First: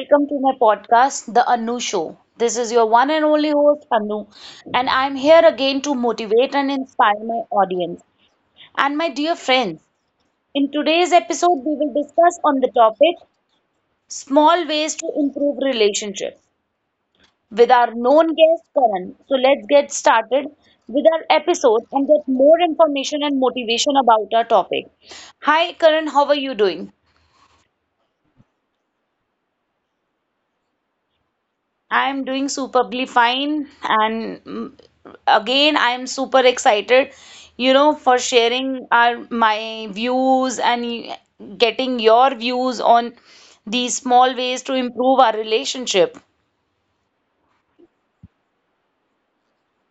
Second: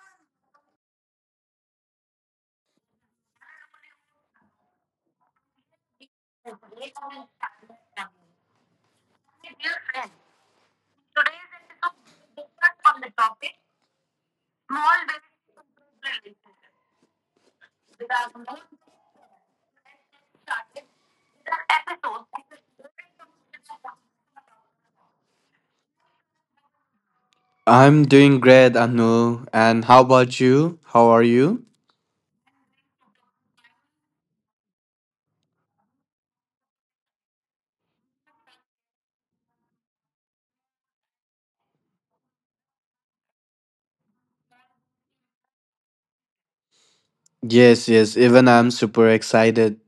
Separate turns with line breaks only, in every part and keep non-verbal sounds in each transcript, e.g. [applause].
welcome to my podcast, The Anu Show. This is your one and only host, Anu, and I'm here again to motivate and inspire my audience and my dear friends. In today's episode, we will discuss on the topic small ways to improve relationships with our known guest, Karan. So let's get started with our episode and get more information and motivation about our topic. Hi, Karan, how are you doing?
I'm doing great, Anu. And how about you? How are you?
I'm doing superbly fine, and again, I'm super excited, for sharing our my views and getting your views on these small ways to improve our relationship.
Yes, yes. Even I'm super excited.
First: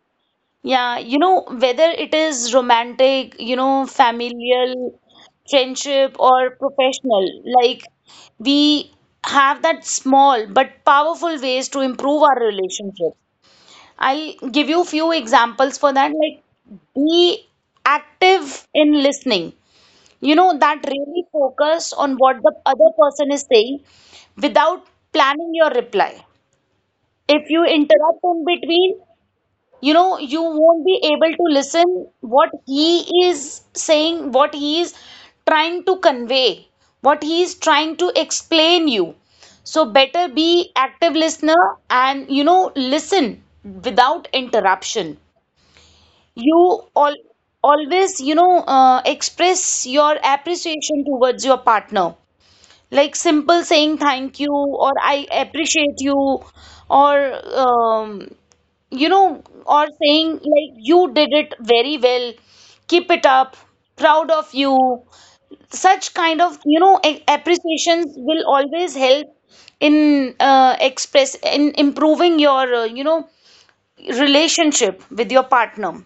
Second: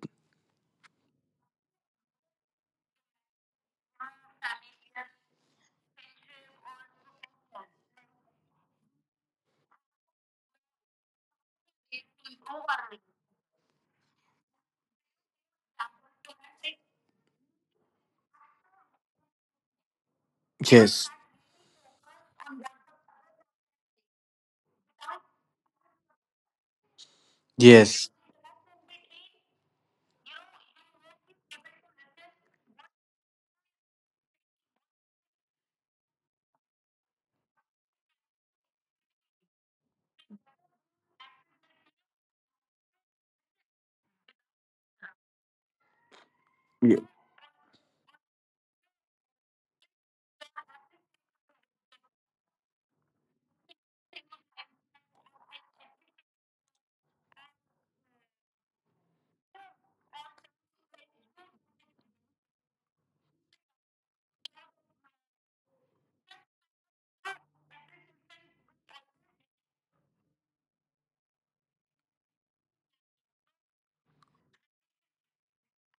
Yeah, you know, whether it is romantic, you know, familial, friendship, or professional, like we have that small but powerful ways to improve our relationship. I'll give you few examples for that. Like be active in listening. You know, that
Yes,
really focus on what the other person is saying without planning your reply. If you
yes,
interrupt in between, you know, you won't be able to listen what he is saying, what he is trying to convey, what he is trying to explain you. So better be active listener and you know listen without interruption. You
y-
all always, express your appreciation towards your partner. Like simple saying thank you or I appreciate you or you know or saying like you did it very well. Keep it up. Proud of you. Such kind of, you know, appreciations will always help in express in improving your, you know, relationship with your partner.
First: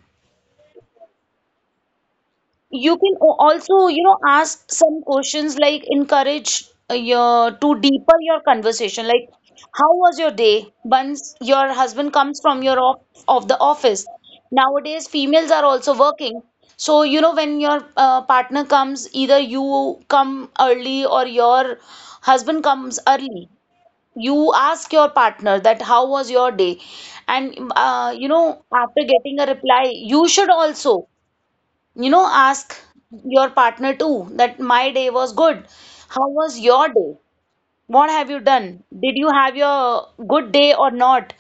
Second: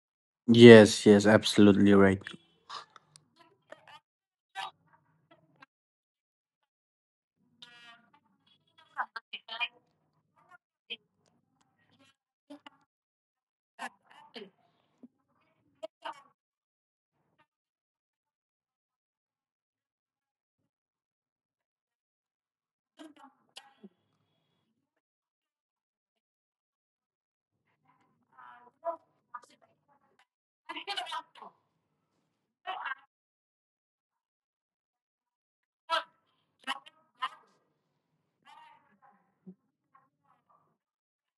yes, yes. Absolutely right.
You can also, you know, ask some questions like encourage your to deepen your conversation. Like, how was your day? Once your husband comes from your off of the office. Nowadays, females are also working. So, you know, when your partner comes, either you come early or your husband comes early. You ask your partner that how was your day? And you know, after getting a reply, you should also. You know, ask your partner too that my day was good. How was your day? What have you done? Did you have your good day or not?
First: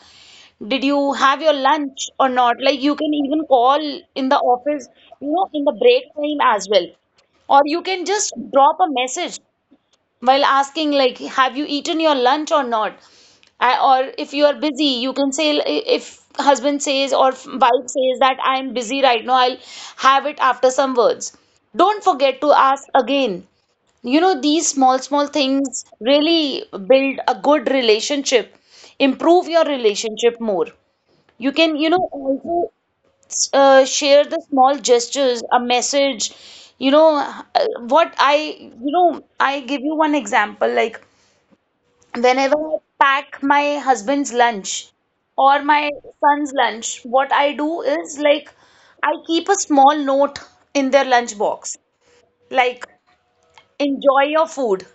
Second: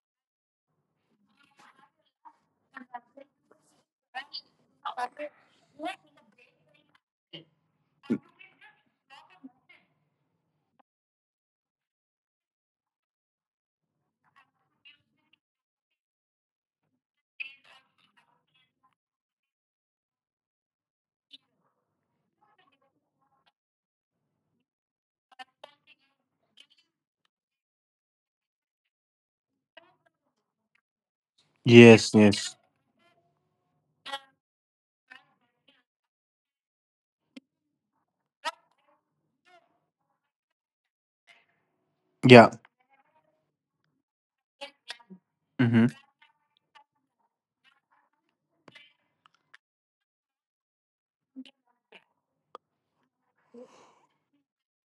Did you have your lunch or not? Like you can even call in the office, you know, in the break time as well. Or you can just drop a message while asking like have you eaten your lunch or not I, or if you are busy you can say if husband says or wife says that I am busy right now I'll have it after some words. Don't forget to ask again. You know these small small things really build a good relationship, improve your relationship more. You can you know
Yes, yes.
also share the small gestures, a message. You know, uh, what I give you one example. Like,
Yeah.
whenever I pack my husband's lunch or
Mm-hmm.
my son's lunch, what I do is like, I keep a small note in their lunch box, like, enjoy your food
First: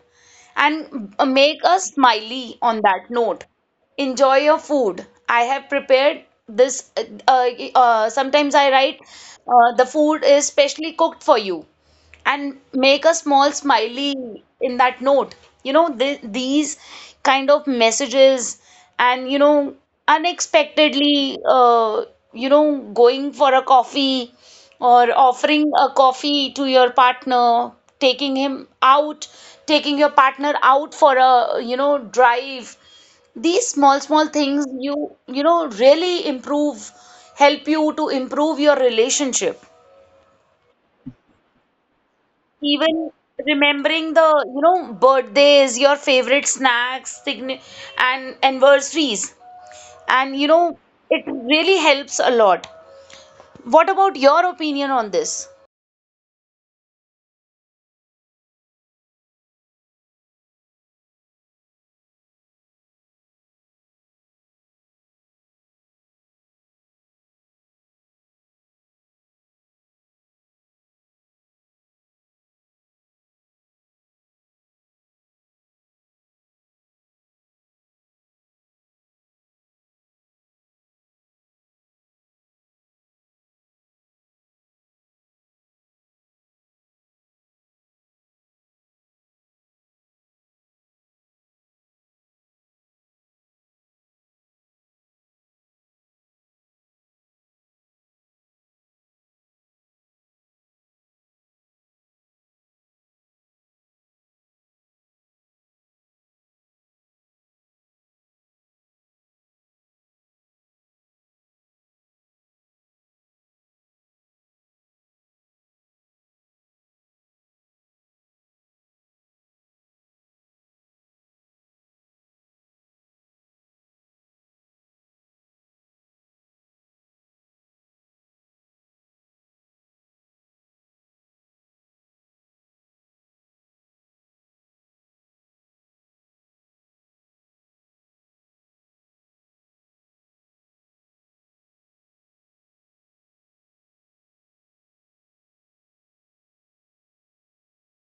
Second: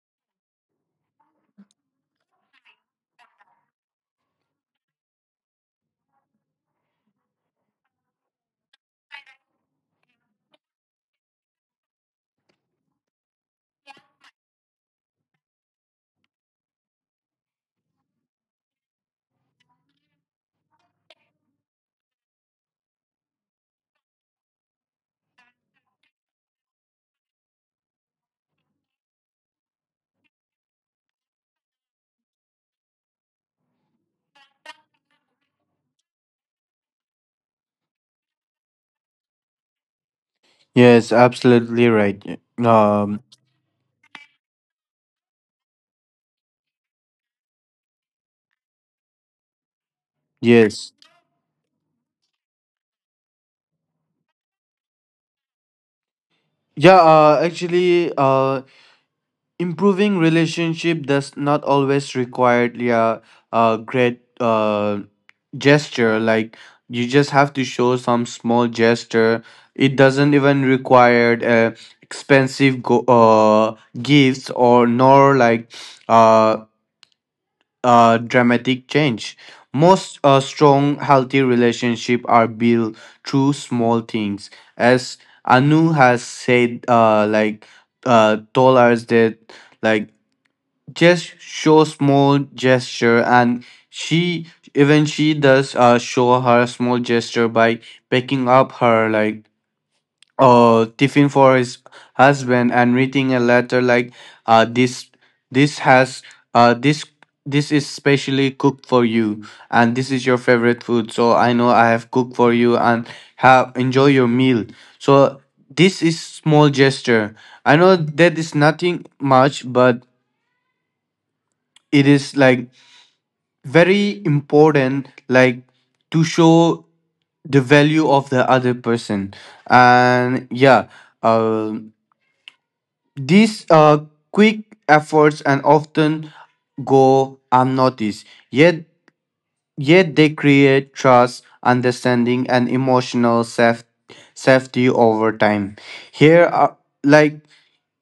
and make a smiley on that note. Enjoy your food. I have prepared this. Uh, sometimes I write, the food is specially cooked for you, and make a small smiley in that note. You know, these kind of messages, and you know, unexpectedly, you know, going for a coffee or offering a coffee to your partner, taking him out, taking your partner out for a, you know, drive. These small, small things you, you know, really improve, help you to improve your relationship.
Yes, absolutely right.
Even
Um.
remembering the, you know, birthdays, your favorite snacks, and anniversaries. And, you know,
Yes.
it really helps a lot. What about your opinion on this?
Yeah. Actually. Improving relationship does not always require, yeah, a great gesture. Like, you just have to show some small gesture. It doesn't even require expensive gifts, or nor like uh dramatic change. Most strong, healthy relationship are built through small things. As Anu has said, like told us that, like, just show small gesture. And she, even she does, show her small gesture by picking up her, like, tiffin for his husband, and reading a letter, like, this this has this this is specially cooked for you, and this is your favorite food, so I know I have cooked for you, and have enjoy your meal. So this is small gesture. I know that is nothing much, but it is, like, very important, like, to show the value of the other person. And yeah, um these quick efforts and often go unnoticed. yet Yet they create trust, understanding and emotional safety over time. Here are, like,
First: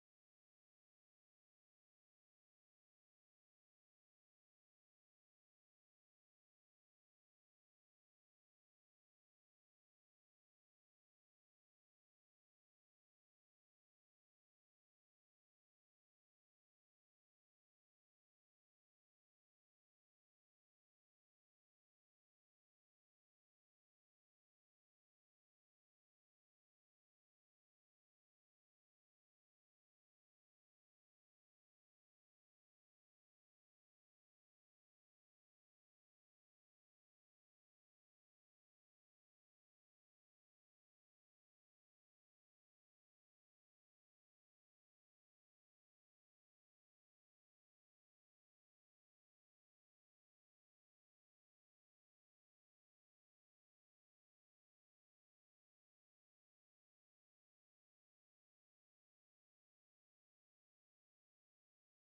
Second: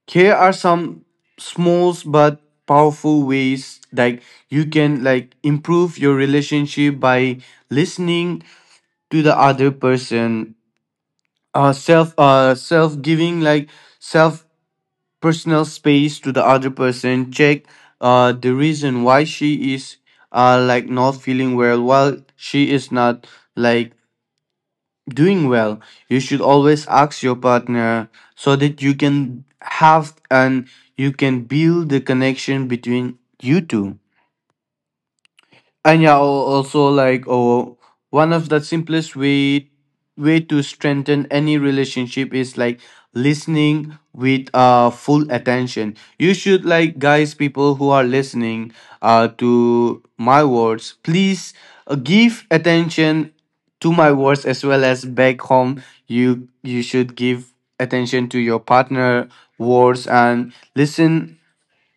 here are some small but powerful ways, like, you can, like, improve your relationship by listening to the other person. Self giving, like, self, personal space to the other person. Check the reason why she is, like, not feeling well, while she is not, like, doing well. You should always ask your partner, so that you can have, and you can build the connection between you two. And yeah, also, like, oh, one of the simplest way to strengthen any relationship is, like, listening with full attention. You should, like, guys, people who are listening to my words, please, give attention to my words, as well as back home. You should give attention to your partner words and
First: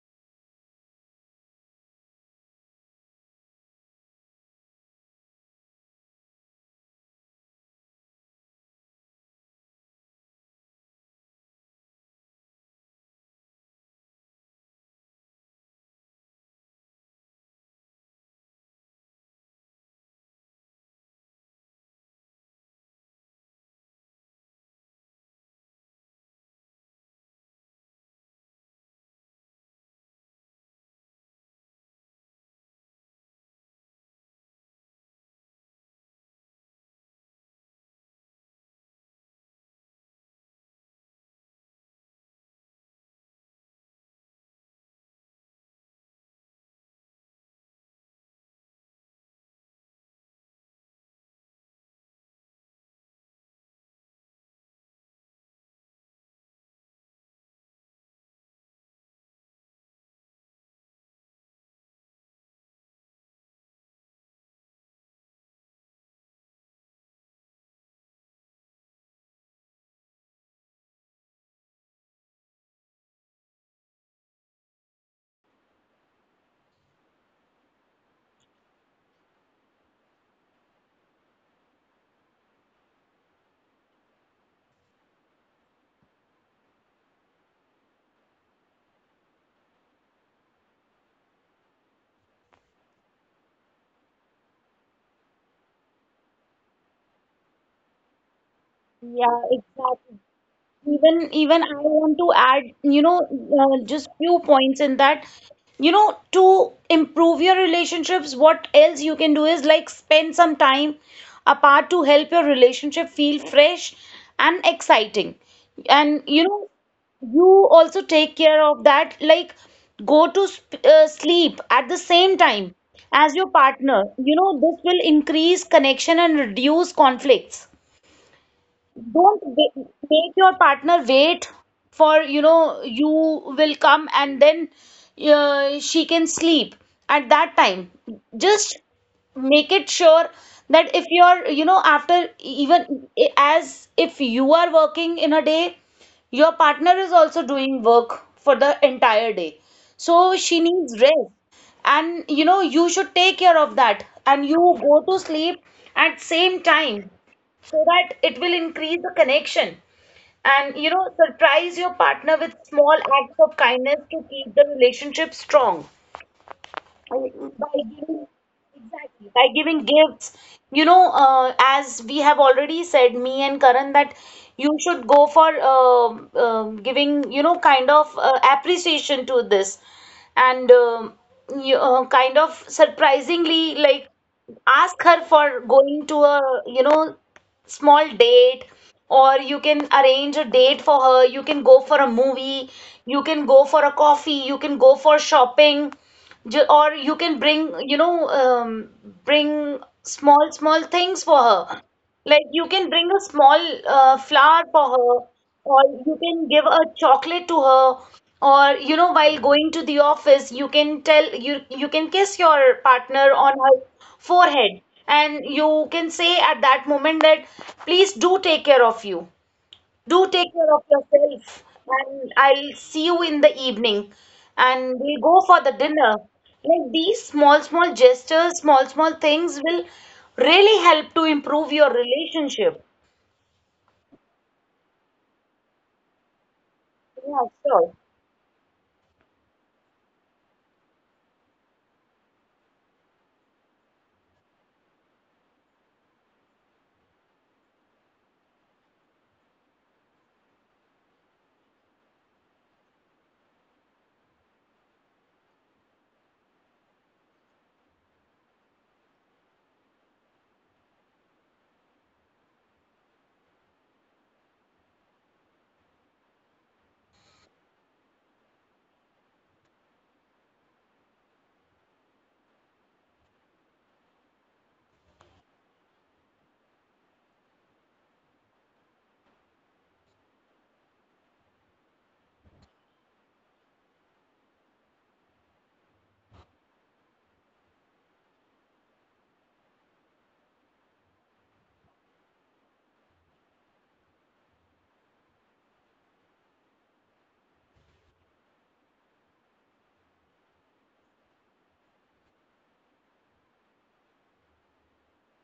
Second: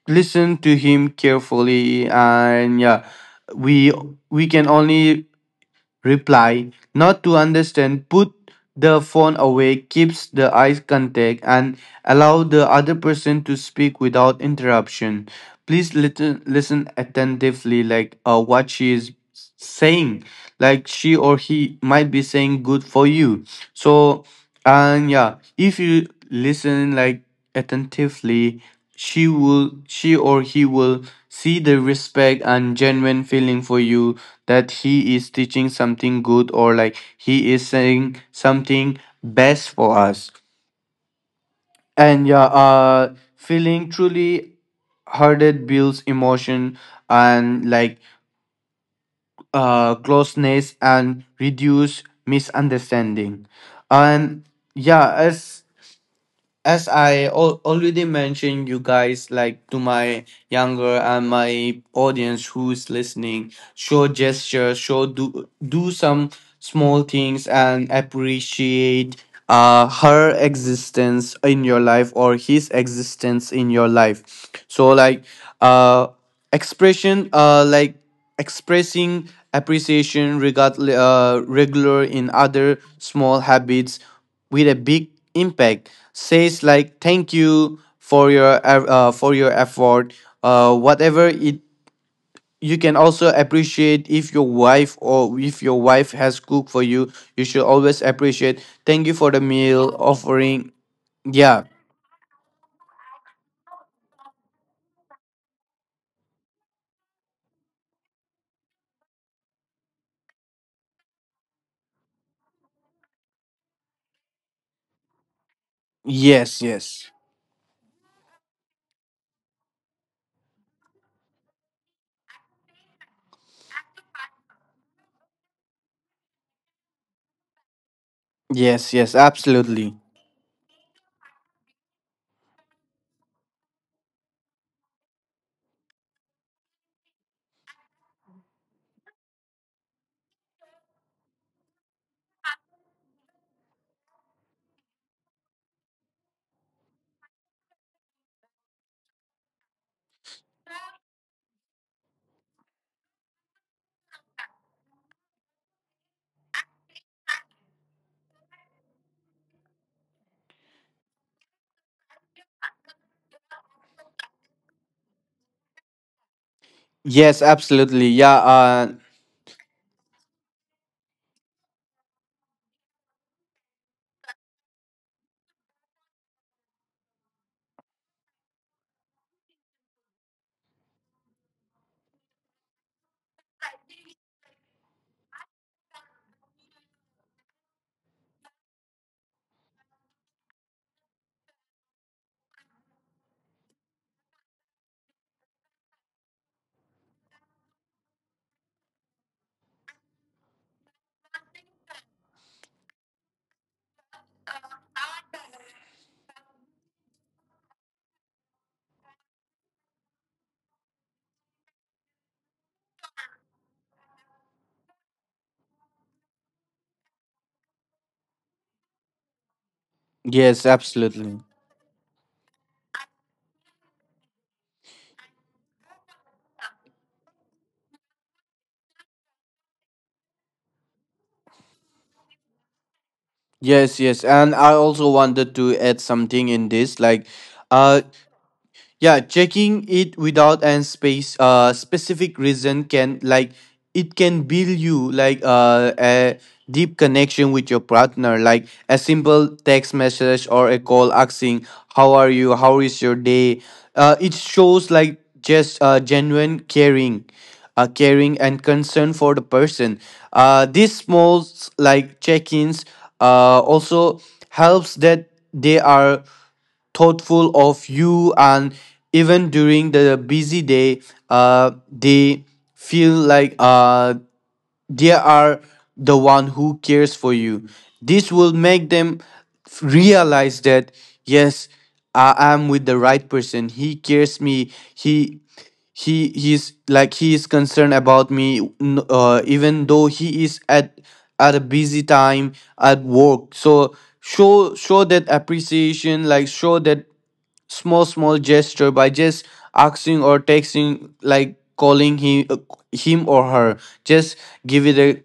listen to him carefully. And yeah, we we can only reply, not to understand. Put the phone away, keeps the eye contact, and allow the other person to speak without interruption. Please listen, listen attentively, like, what she is saying. Like, she or he might be saying good for you. So, and yeah, if you listen, like, attentively, she will, she or he will see the respect and genuine feeling for you, that he is teaching something good, or like he is saying something best for us. And yeah, feeling truly hearted builds emotion and, like, closeness and reduce misunderstanding. And yeah, as I already mentioned, you guys, like, to my younger and my audience who's listening, show gestures, show, do some small things and appreciate her existence in your life, or his existence in your life. So like, uh expression like expressing appreciation regard, regular in other small habits with a big impact. Says, like, thank you for your effort, whatever it. You can also appreciate, if your wife, or if your wife has cooked for you, you should always appreciate, thank you for
Yeah,
the meal
exactly.
offering.
Even
Yeah,
I want to add, you know, just few points in that. You know, to improve your relationships, what else you can do is like spend some time apart to help your relationship feel fresh and exciting. And you
yes,
know,
yes.
you also take care of that. Like go to sp sleep at the same time as your partner. You know, this will increase connection and reduce conflicts.
Yes, yes,
Don't wai-
absolutely.
Make your partner wait for, you know, you will come and then she can sleep at that time. Just make it sure that if you're, you know, after even as if you are working in a day, your partner is also doing work for the entire day. So she needs rest. And you know, you should take care of that. And you go to sleep at same time so that it will increase the connection, and you know, surprise your partner with small acts of kindness to keep the relationship strong
Yes, absolutely, yeah.
by giving gifts. You know as we have already said me and Karan that you should go for giving you know kind of appreciation to this. And you, kind of surprisingly like ask her for going to a you know small date, or you can arrange a date for her. You can go for a movie, you can go for a coffee, you can go for shopping. Or you can bring you know bring small small things for her. Like you can bring a small flower for her or you can give a chocolate to her. Or you know while going to the office you can tell you can kiss your partner on her forehead and you can say at that moment that please do take care of you, do take care of
Yes,
yourself,
absolutely.
and I'll see you in the evening, and we'll go for the dinner. Like these small, small gestures, small, small things will really help to improve your relationship.
Yes, yes, and I also wanted to add something in this,
Yeah,
like,
sure.
uh yeah, checking it without an space, specific reason, can, like, it can build you, like, a deep connection with your partner. Like a simple text message, or a call, asking how are you, how is your day. It shows, like, just, genuine caring, caring and concern for the person. These small, like, check-ins also helps that they are thoughtful of you, and even during the busy day, they feel like, they are the one who cares for you. This will make them realize that, yes, I am with the right person, he cares me, he he's like he is concerned about me, even though he is at a busy time at work. So show, show that appreciation. Like, show that small, small gesture by just asking, or texting, like, calling him, him or her. Just give it a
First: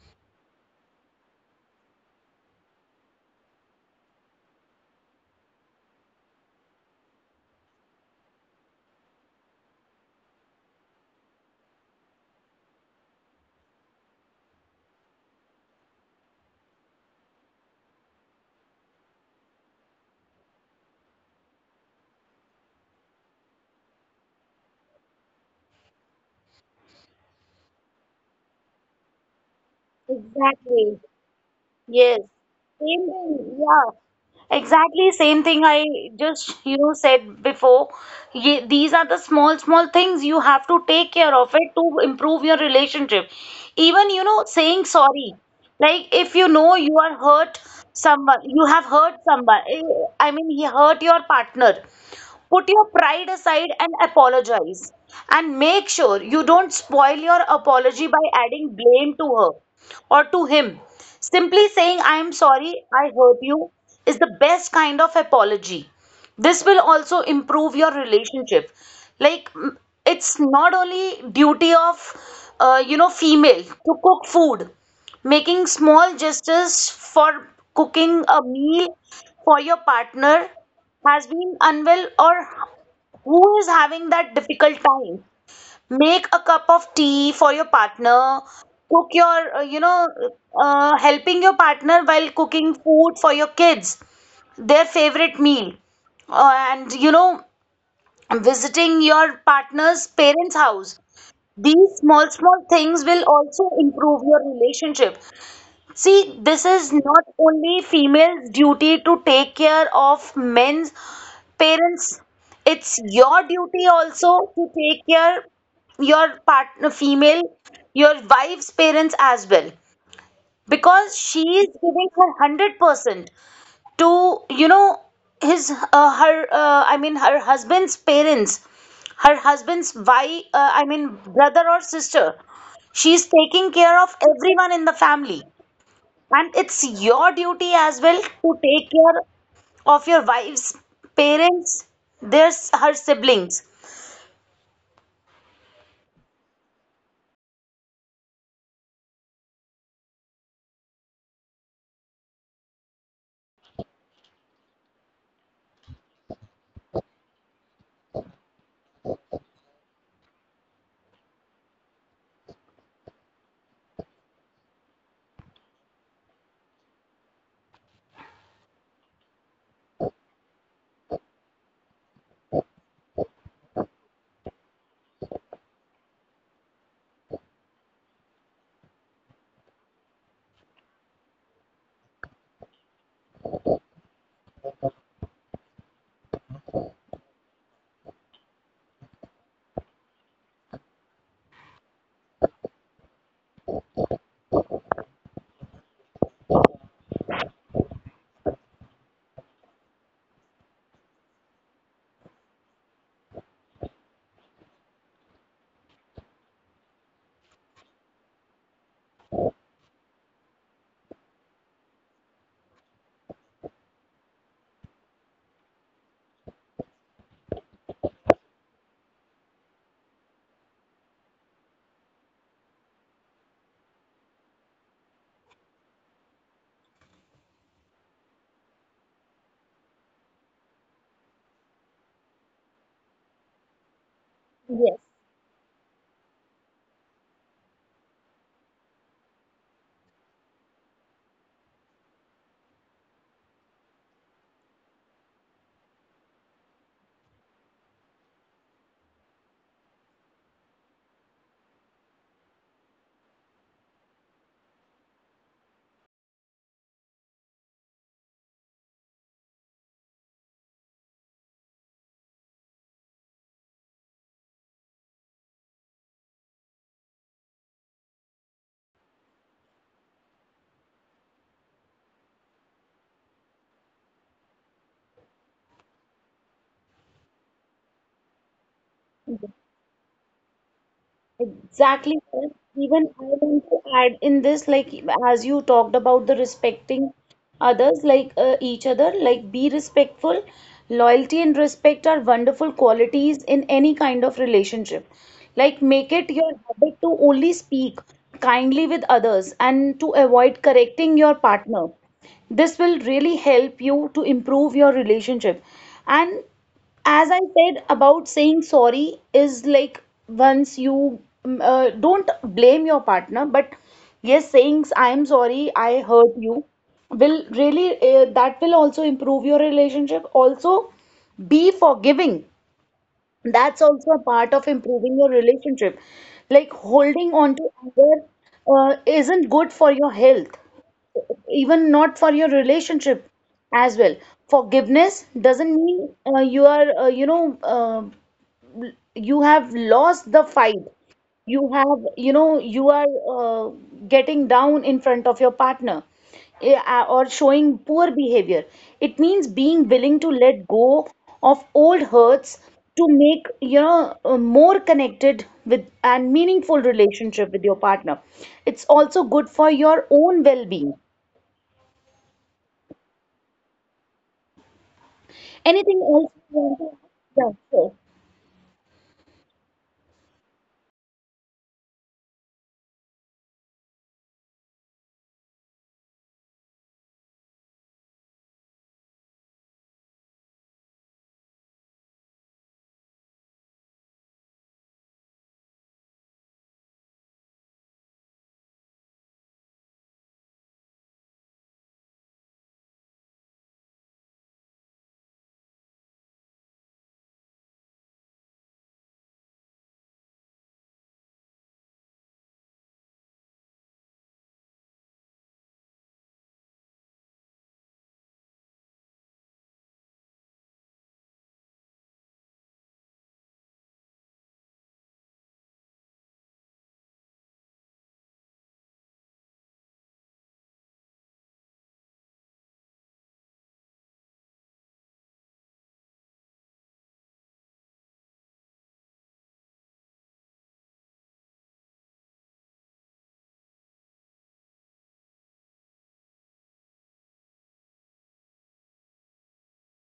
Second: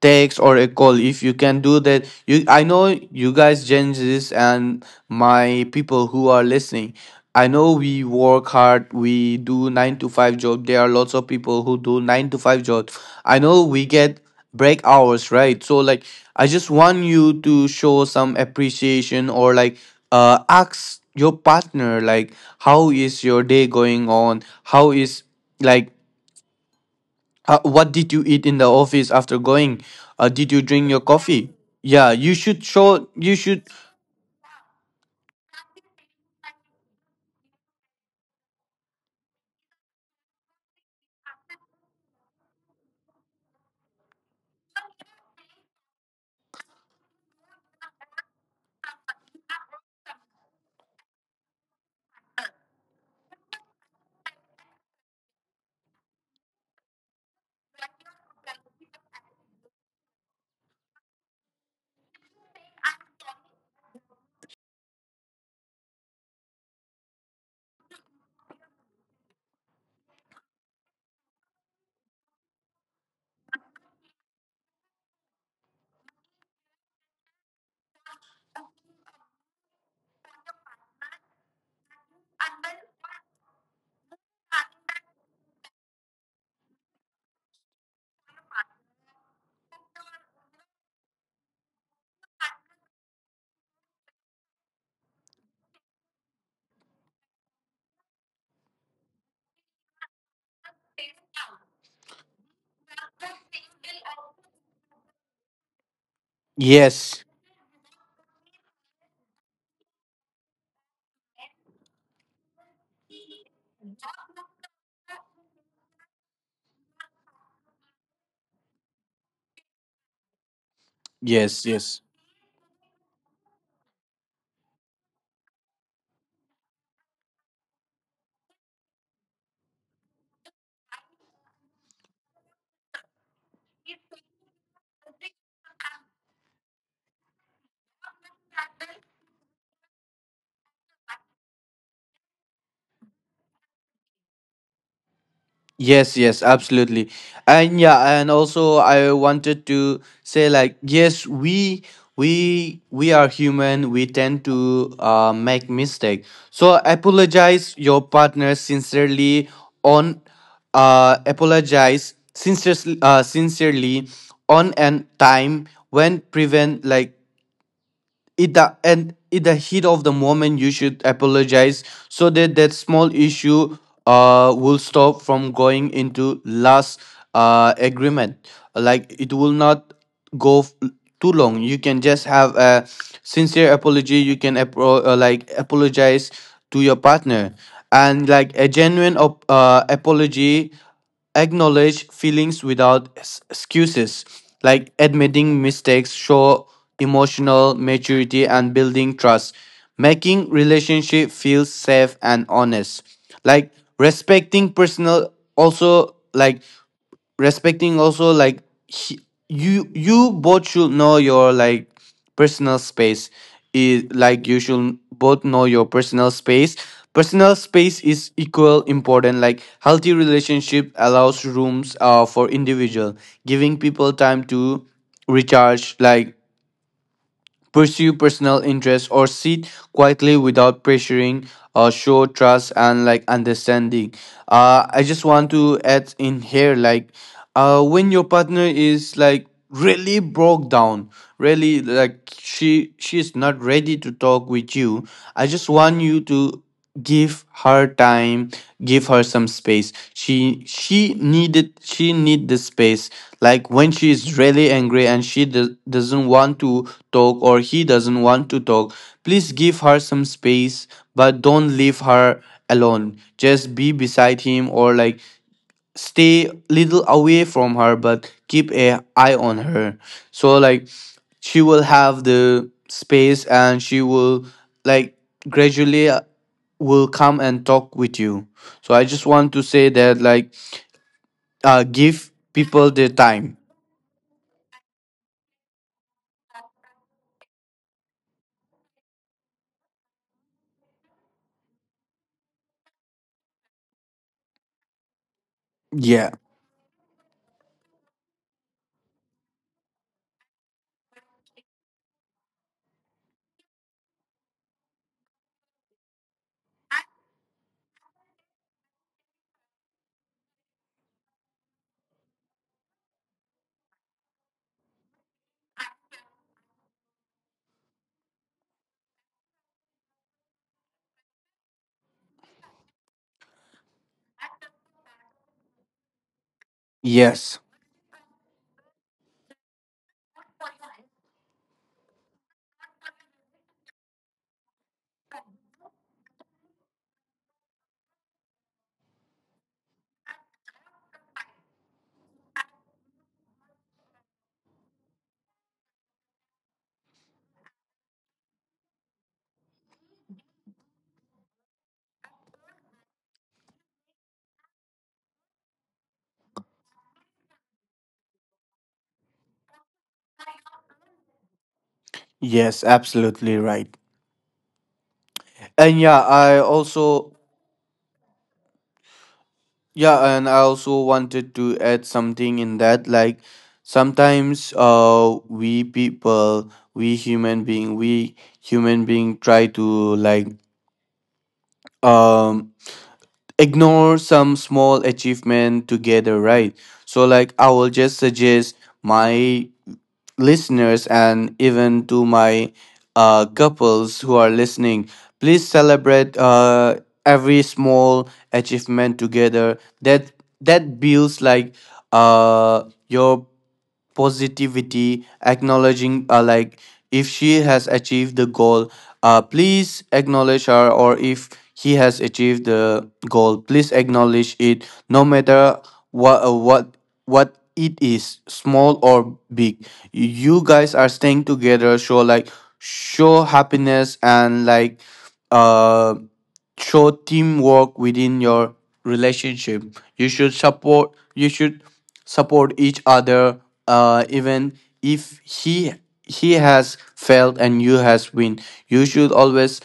text or a call, if you can do that. You, I know you guys, gen Zs and my people who are listening, I know we work hard, we do 9 to 5 job. There are lots of people who do 9 to 5 job. I know we get break hours, right? So like, I just want you to show some appreciation, or like, ask your partner, like, how is your day going on, how is, like, what did you eat in the office after going, did you drink
Exactly.
your coffee. Yeah,
Yes,
you should
same
show, you should.
thing. Yeah, exactly same thing I just you know said before. Ye these are the small small things you have to take care of it to improve your relationship. Even you know saying sorry. Like if you know you are hurt someone, you have hurt someone. I mean, he hurt your partner. Put your pride aside and apologize. And make sure you don't spoil your apology by adding blame to her or to him. Simply saying, I am sorry, I hurt you, is the best kind of apology. This will also improve your relationship. Like, it's not only duty of, you know, female to cook food. Making small gestures for cooking a meal for your partner has been unwell or who is having that difficult time. Make a cup of tea for your partner, cook your you know helping your partner while cooking food for your kids their favorite meal, and you know visiting your partner's parents house. These small small things will also improve your relationship. See this is
Yes,
not only females duty to take care of men's parents, it's your duty also to take care your partner, female, your wife's parents as well, because she is
yes. Yes.
giving her 100% to you know his her I mean her husband's parents, I mean brother or sister. She's taking care of everyone in the family, and it's your duty as well to take care of your wife's parents, her siblings.
Yes, yes, absolutely. And yeah, and also I wanted to say, like, yes, we, we are human, we tend to, make mistake. So apologize your partner sincerely on, apologize sincerely, sincerely on, and time when prevent, like, in the, and in the heat of the moment, you should apologize, so that that small issue will stop from going into last agreement. Like, it will not go too long. You can just have a sincere apology, you can apologize to your partner. And like a genuine apology. Acknowledge feelings without excuses, like admitting mistakes, show emotional maturity and building trust. Making relationship feel safe and honest, like, respecting personal, also like, respecting, also, like, he, you both should know your, like, personal space. Is, like, you should both know your personal space. Personal space is equal important, like, healthy relationship allows rooms for individual, giving people time to recharge, like, pursue personal interests, or sit quietly without pressuring. Show trust and, like, understanding.
Yes,
I just want to add in here, like, when your partner is, like, really broke down, really like, she is not ready to talk with you, I just want you to give her time, give her some space. She needed, she need the space. Like, when she is really angry and she doesn't want to talk, or he doesn't want to talk, please give her some space, but don't leave her alone. Just be beside him, or like, stay little away from her, but keep a eye on her. So like, she will have the space, and she will, like, gradually, will come and talk with you. So I just want to say that, like,
exactly.
give
Sir.
people
Even
their
I want
time.
to add in this, like as you talked about the respecting others, like each other, like be respectful. Loyalty and respect are wonderful qualities in any kind of relationship. Like make it
Yeah,
your habit to only speak kindly with others and to avoid correcting your partner. This will really help you to improve your relationship. And as I said about saying sorry is like once you don't blame your partner, but yes, saying I am sorry, I hurt you will really that will also improve your relationship. Also, be forgiving. That's also a part of improving your relationship. Like holding on to
yes,
anger isn't good for your health, even not for your relationship as well. Forgiveness doesn't mean you are you have lost the fight, you have you know you are uh, getting down in front of your partner, or showing poor behavior. It means being willing to let go of old hurts to make you know a more connected with and meaningful relationship with your partner. It's also good for your own well-being.
yes, absolutely right.
Anything
And
else
yeah,
you
I
want to?
also.
Yeah, sure.
Yeah, and I also wanted to add something in that. Like, sometimes, we people, we human being try to, like, um ignore some small achievement together, right? So like, I will just suggest my listeners, and even to my couples who are listening, please celebrate every small achievement together. That, that builds, like, your positivity, acknowledging, like, if she has achieved the goal, please acknowledge her, or if he has achieved the goal, please acknowledge it, no matter what uh, what what it is, small or big. You guys are staying together, show, like, show happiness and, like, uh show teamwork within your relationship. You should support, you should support each other. Even if he, he has failed and you has win, you should always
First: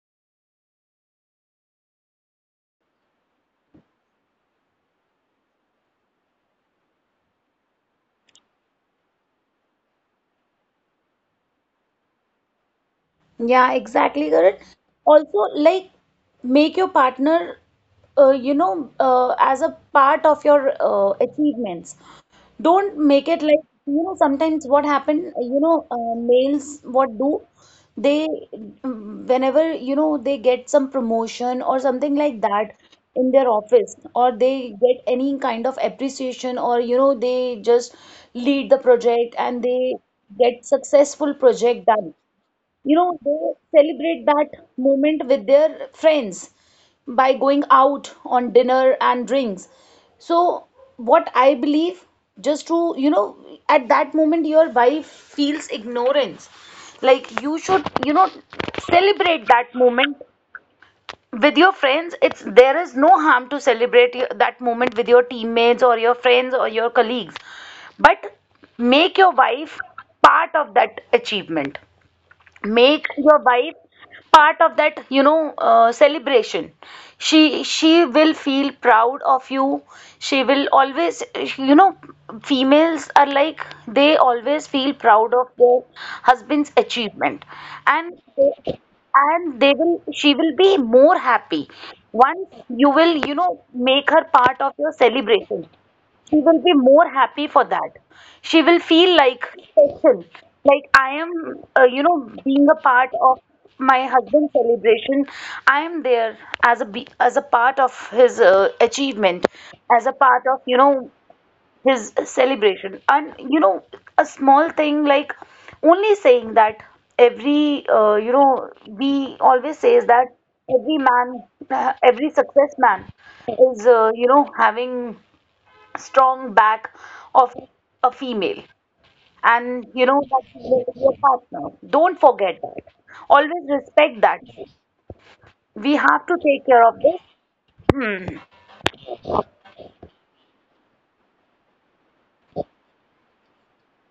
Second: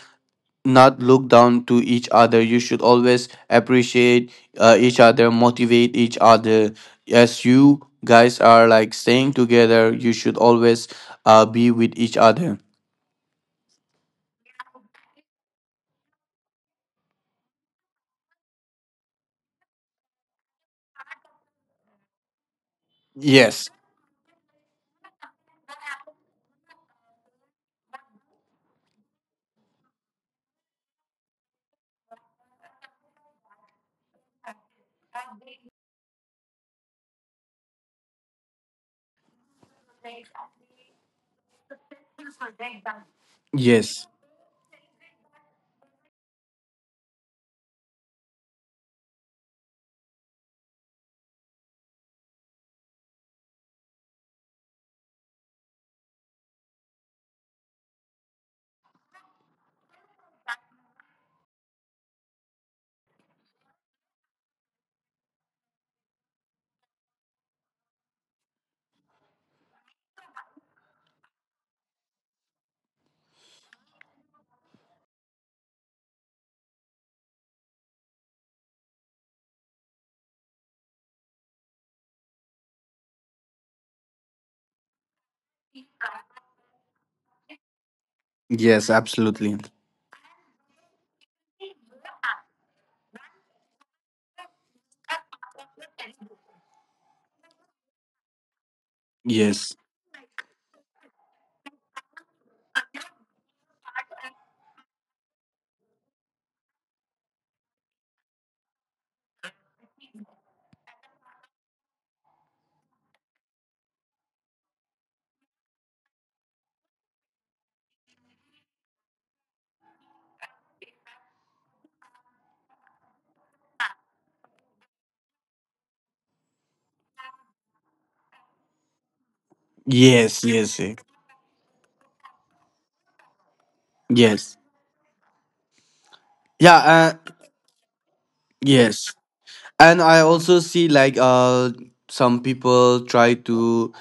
not look down to each other. You should always appreciate, each other, motivate each other. As you guys are, like, staying together, you should always, be with each other.
Yeah, exactly, Karan. Also, like, make your partner, as a part of your achievements. Don't make it like,
Yes,
you know, sometimes what happen, you know, males what do, they, whenever, you know, they get some promotion or something like that in their office, or they get any kind of appreciation, or, you know, they just lead the project and they get successful project done, you know, they
yes.
celebrate that moment with their friends by going out on dinner and drinks. So, what I believe, just to, at that moment, your wife feels ignorance. Like, you should, celebrate that moment with your friends. It's there is no harm to celebrate that moment with your teammates or your friends or your colleagues, but make your wife part of that achievement. Make your wife part of that celebration. She will feel proud of you. She will always, you know females are like, they always feel proud of their husband's achievement. and they,
Yes,
and
absolutely.
they will, she will be more happy once you will, make her part of your celebration. She will be more happy for that. She will feel like
Yes.
special, like I am, being a part of my husband's celebration. I am there as a part of his achievement, as a part of, his celebration, and you know a small thing like only saying that every we always says that every man, every success man is, having strong back of a female. And you know that
Yes,
female
yes,
is your partner, don't forget that. Always respect that.
yes.
We have to take care
Yeah,
of this.
uh,
hmm.
yes. And I also see, like, some people try to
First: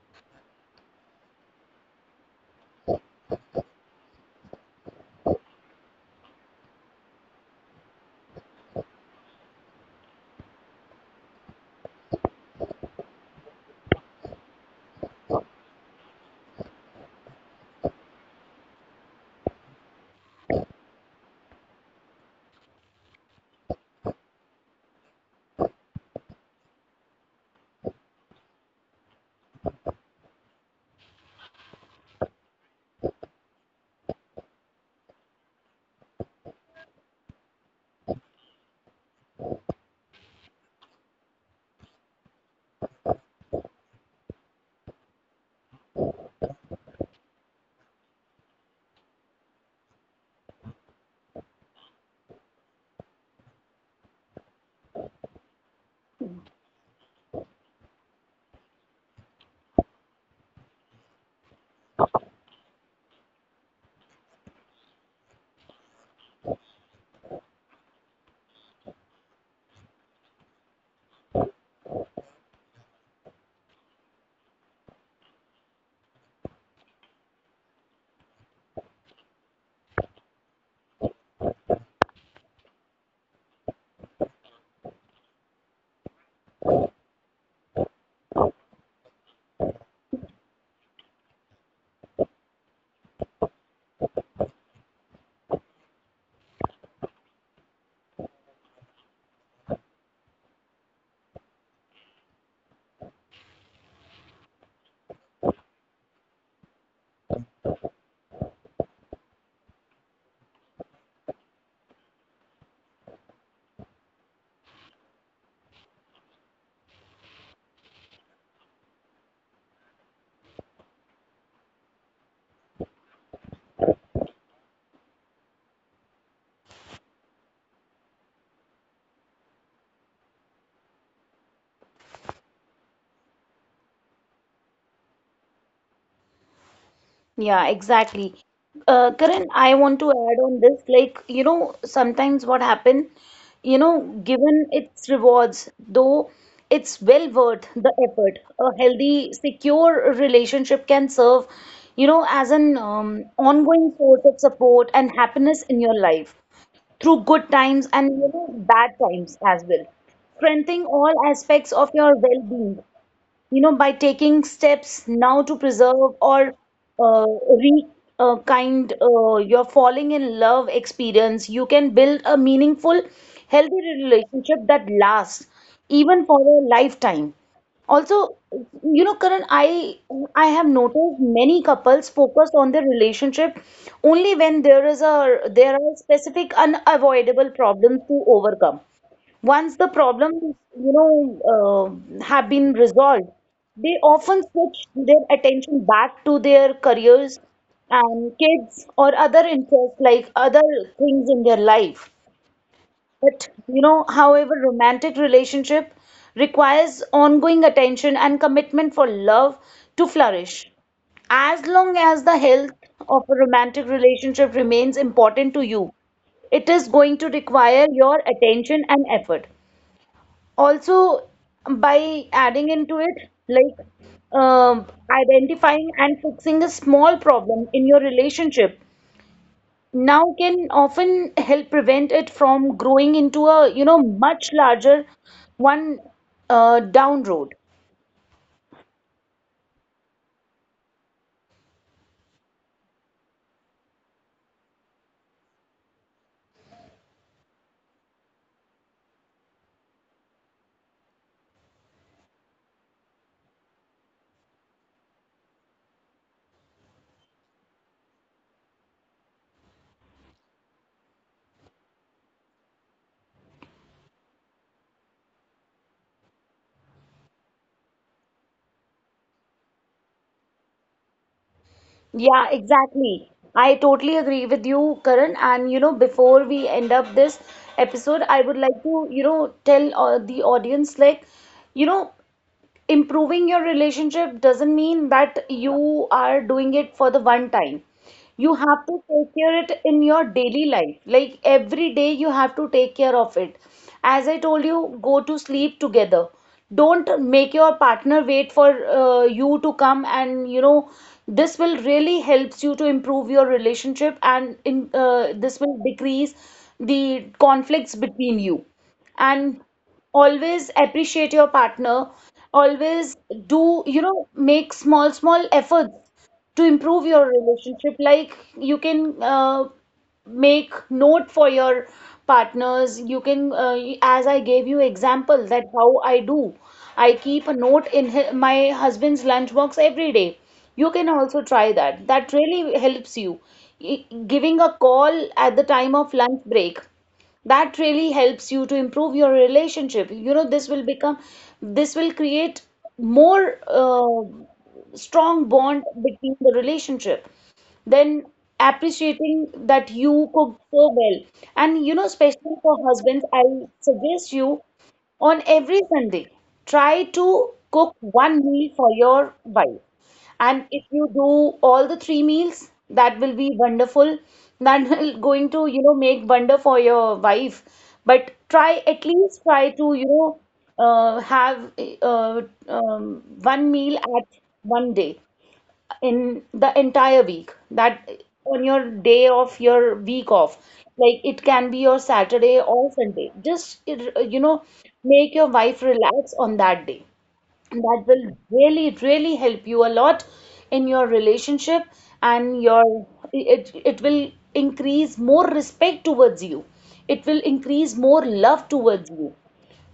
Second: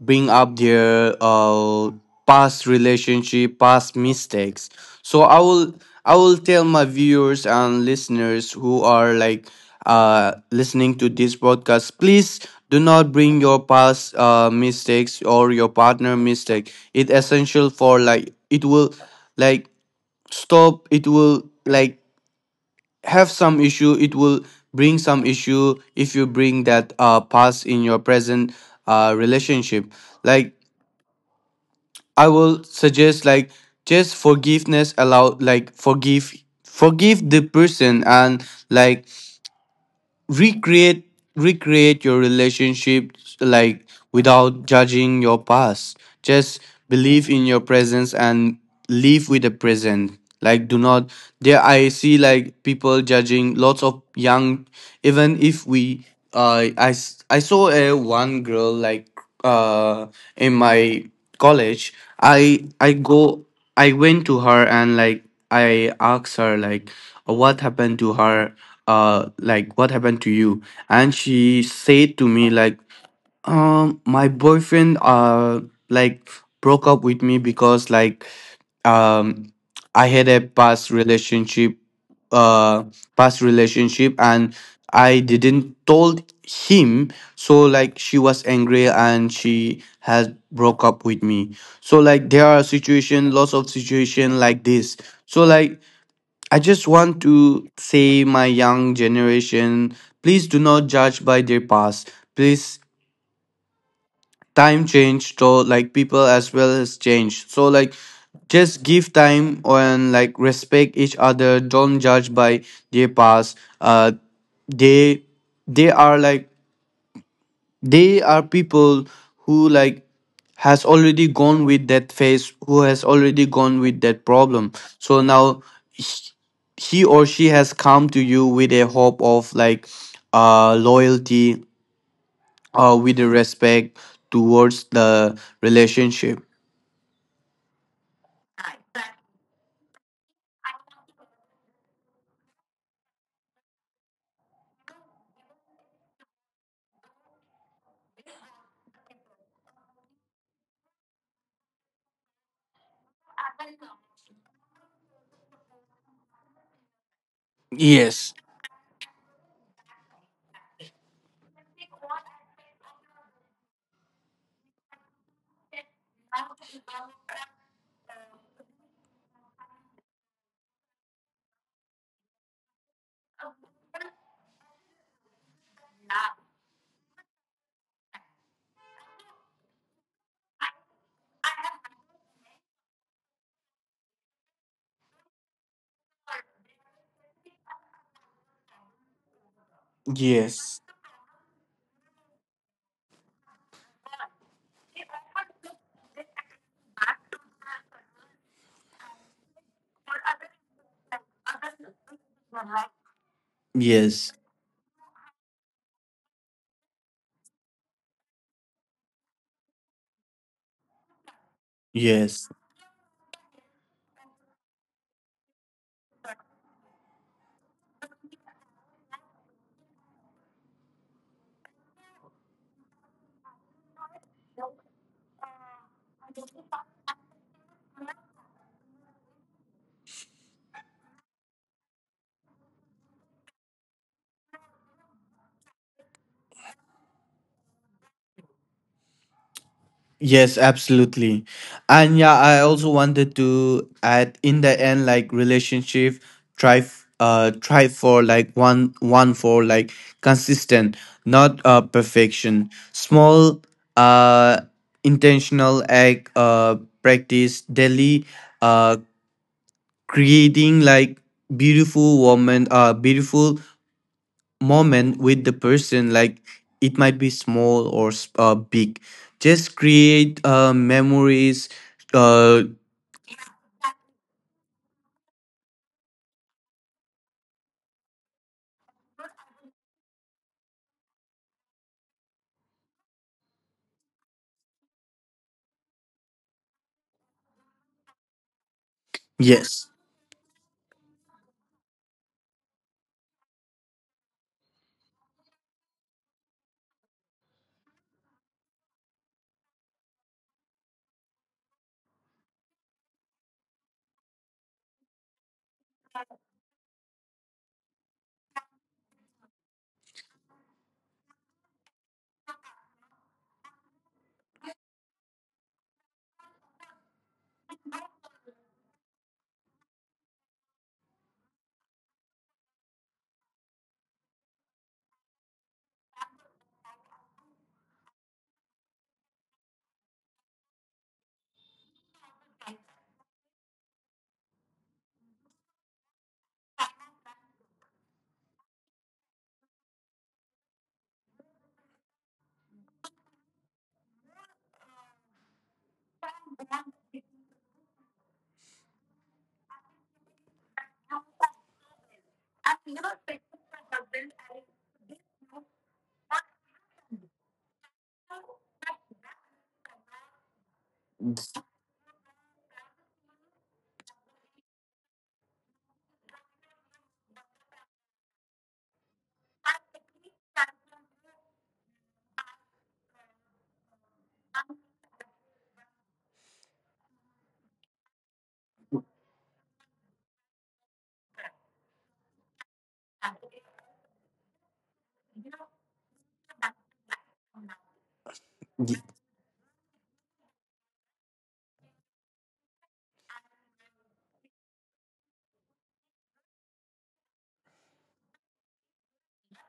bring up their past relationship, past mistakes. So I will, I will tell my viewers and listeners who are, like, listening to this podcast, please do not bring your past mistakes, or your partner mistake. It essential for, like, it will, like, stop, it will, like, have some issue, it will bring some issue, if you bring that past in your present relationship. Like, I will suggest, like, just forgiveness allow, like, forgive the person and, like, recreate recreate your relationships, like, without judging your past. Just believe in your presence and live with the present. Like, do not, there I see like people judging lots of young, even if we, I saw a one girl, like, uh, in my college. I I go I went to her, and, like, I asked her, like, "Oh, what happened to her, like, what happened to you?" And she said to me, like, my boyfriend, like, broke up with me, because, like, um I had a past relationship, uh past relationship, and I didn't told him. So like, she was angry, and she has broke up with me. So like, there are situation, lots of situation like this. So like, I just want to say my young generation, please do not judge by their past. Please, time changed, so like people as well has changed. So like, just give time, and like, respect each other. Don't judge by their past. They they are, like, they are people who, like, has already gone with that phase, who has already gone with that problem. So now, he he or she has come to you with a hope of, like, loyalty, or with respect towards the relationship.
Yeah, exactly. Karan, I want to add on this, like, you know, sometimes what happen, you know, given its rewards, though it's well worth the effort. A healthy secure relationship can serve, you know, as an ongoing source of support and happiness in your life through good times and, you know, bad times as well, strengthening all aspects of your well-being. You know, by taking steps now to preserve or uh, re kind your falling in love experience, you can build a meaningful, healthy relationship that lasts even for a lifetime. Also, you know, Karan, I have noticed many couples focus on their relationship only when there is a there are specific unavoidable problems to overcome. Once the problems,
Yes,
have been resolved, they often switch their attention back to their careers and kids or other interests, like other things in their life. But, you know,
yes,
however, romantic relationship requires ongoing attention and commitment for love to flourish. As long as the
yes,
health of a romantic relationship remains important to you, it is going to require your attention and effort. Also, by adding into it, like identifying and fixing a small problem in your relationship now can often help prevent it from growing into a, you know, much larger one, down road.
yes, absolutely. And yeah, I also wanted to add in the end, like, relationship, try, try for like one, one for like consistent, not perfection. Small, uh, intentional act, practice daily, uh, creating, like, beautiful moment with the person. Like, it might be small, or big, just create, memories.
Yeah,
uh,
exactly. I totally agree with you, Karan. And you know, before we end up this episode, I would like to, you know, tell the audience, like, you know, improving your relationship doesn't mean that you are doing it for the one time. You have to take care it in
yes.
your daily life. Like every day you have to take care of it. As I told you, go to sleep together. Don't make your partner wait for you to come, and you know this will really helps you to improve your relationship, and in this will decrease the conflicts between you. And always appreciate your partner. Always do, you know, make small small efforts to improve your relationship. Like you can, make note for your partners. You can, as I gave you example, that how I do, I keep a note in my husband's lunchbox every day. You can also try that, that really helps you. Giving a call at the time of lunch break, that really helps you to improve your relationship. You know, this will become, this will create more, strong bond between the relationship. Then appreciating that you cook so well. And you know, especially for husbands, I suggest you on every Sunday, try to cook one meal for your wife. And if you do all the three meals, that will be wonderful. [laughs] That will going to, you know, make wonder for your wife. But try, at least try to, you know, have uh, one meal at one day in the entire week, that on your day off, your week off, like it can be your Saturday or Sunday. Just, you know, make your wife relax on that day, and that will really
Y-
really help you a lot in your relationship. And your, it will increase more respect towards you, it will increase more love towards you.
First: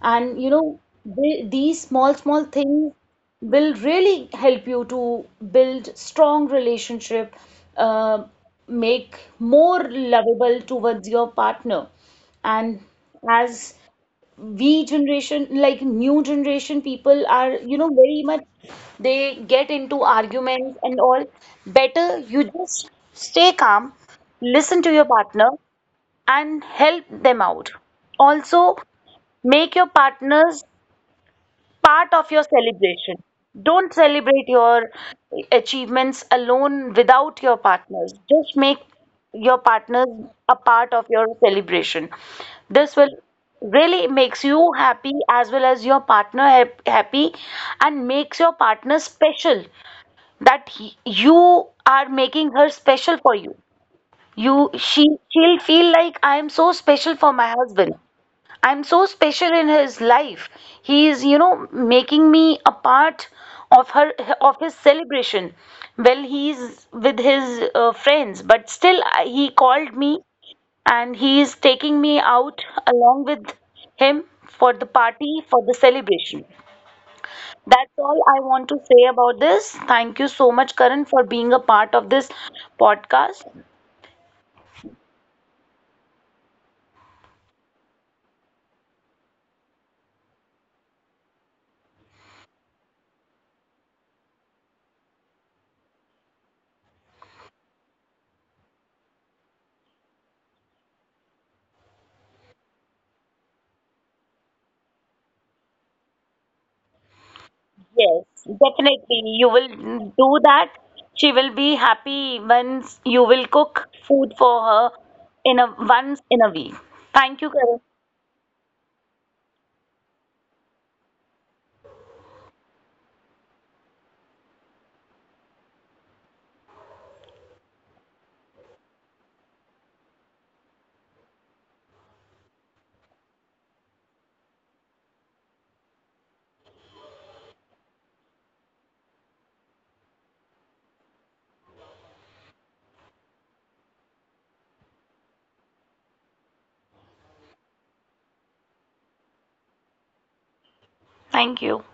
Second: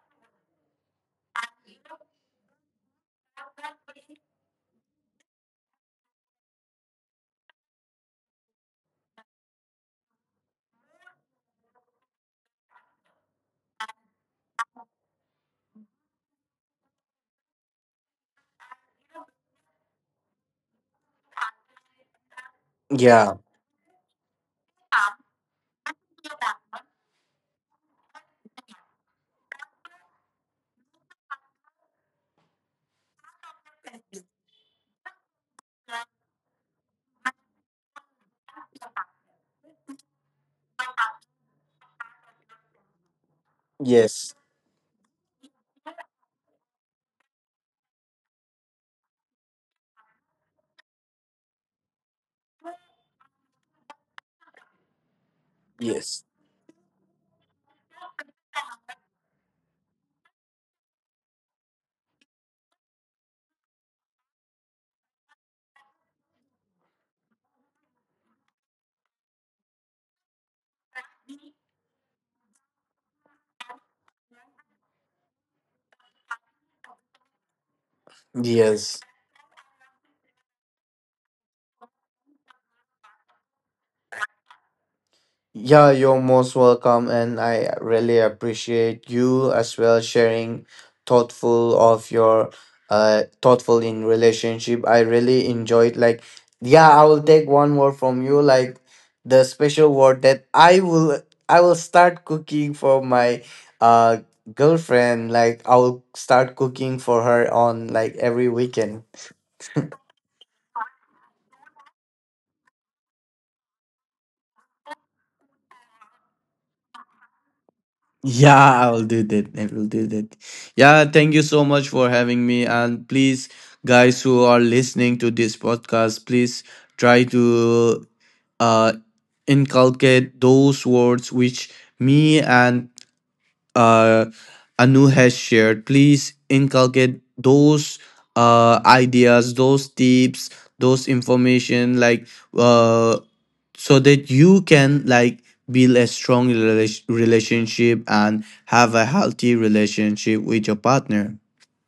And you know the, these small small things will really help you to build strong relationship, uh, make more lovable towards your partner. And as we generation, like new generation people are, you know, very much, they get into arguments and all. Better you just
yeah,
stay calm, listen to your partner and help them out. Also, make your partners part of your celebration. Don't celebrate your achievements alone without your partners. Just make your partners a part of your celebration. This will really
yes,
makes you happy, as well as your partner happy, and makes your partner special. That he, you are making her special for you. She'll feel like
yes,
I am so special for my husband. I'm so special in his life. He is, you know, making me a part of her, of his celebration. Well, he's with his friends, but still he called me, and he is taking me out along with him for the party, for the celebration. That's all I want to
yes.
say about this. Thank you so much, Karan, for being a part of this podcast.
Yeah, you're most welcome, and I really appreciate you as well, sharing thoughtful of your thoughtful in relationship. I really enjoyed, like, yeah, I will take one word from you, like, the special word, that I will, I will start cooking for my uh girlfriend. Like, I will start cooking for her on, like,
Yes,
every weekend.
definitely. You will do that. She will be happy once you will cook food for her in a once in a week. Thank you, Karan.
Yeah, I will do that. I will do that. Yeah, thank you so much for having me. And please, guys who are listening to this podcast, please try to, uh, inculcate those words which me and, uh, Anu has shared. Please inculcate those ideas, those tips, those information, like, uh, so that you can, like, build a strong relationship, and have a healthy relationship with your partner.
Thank you.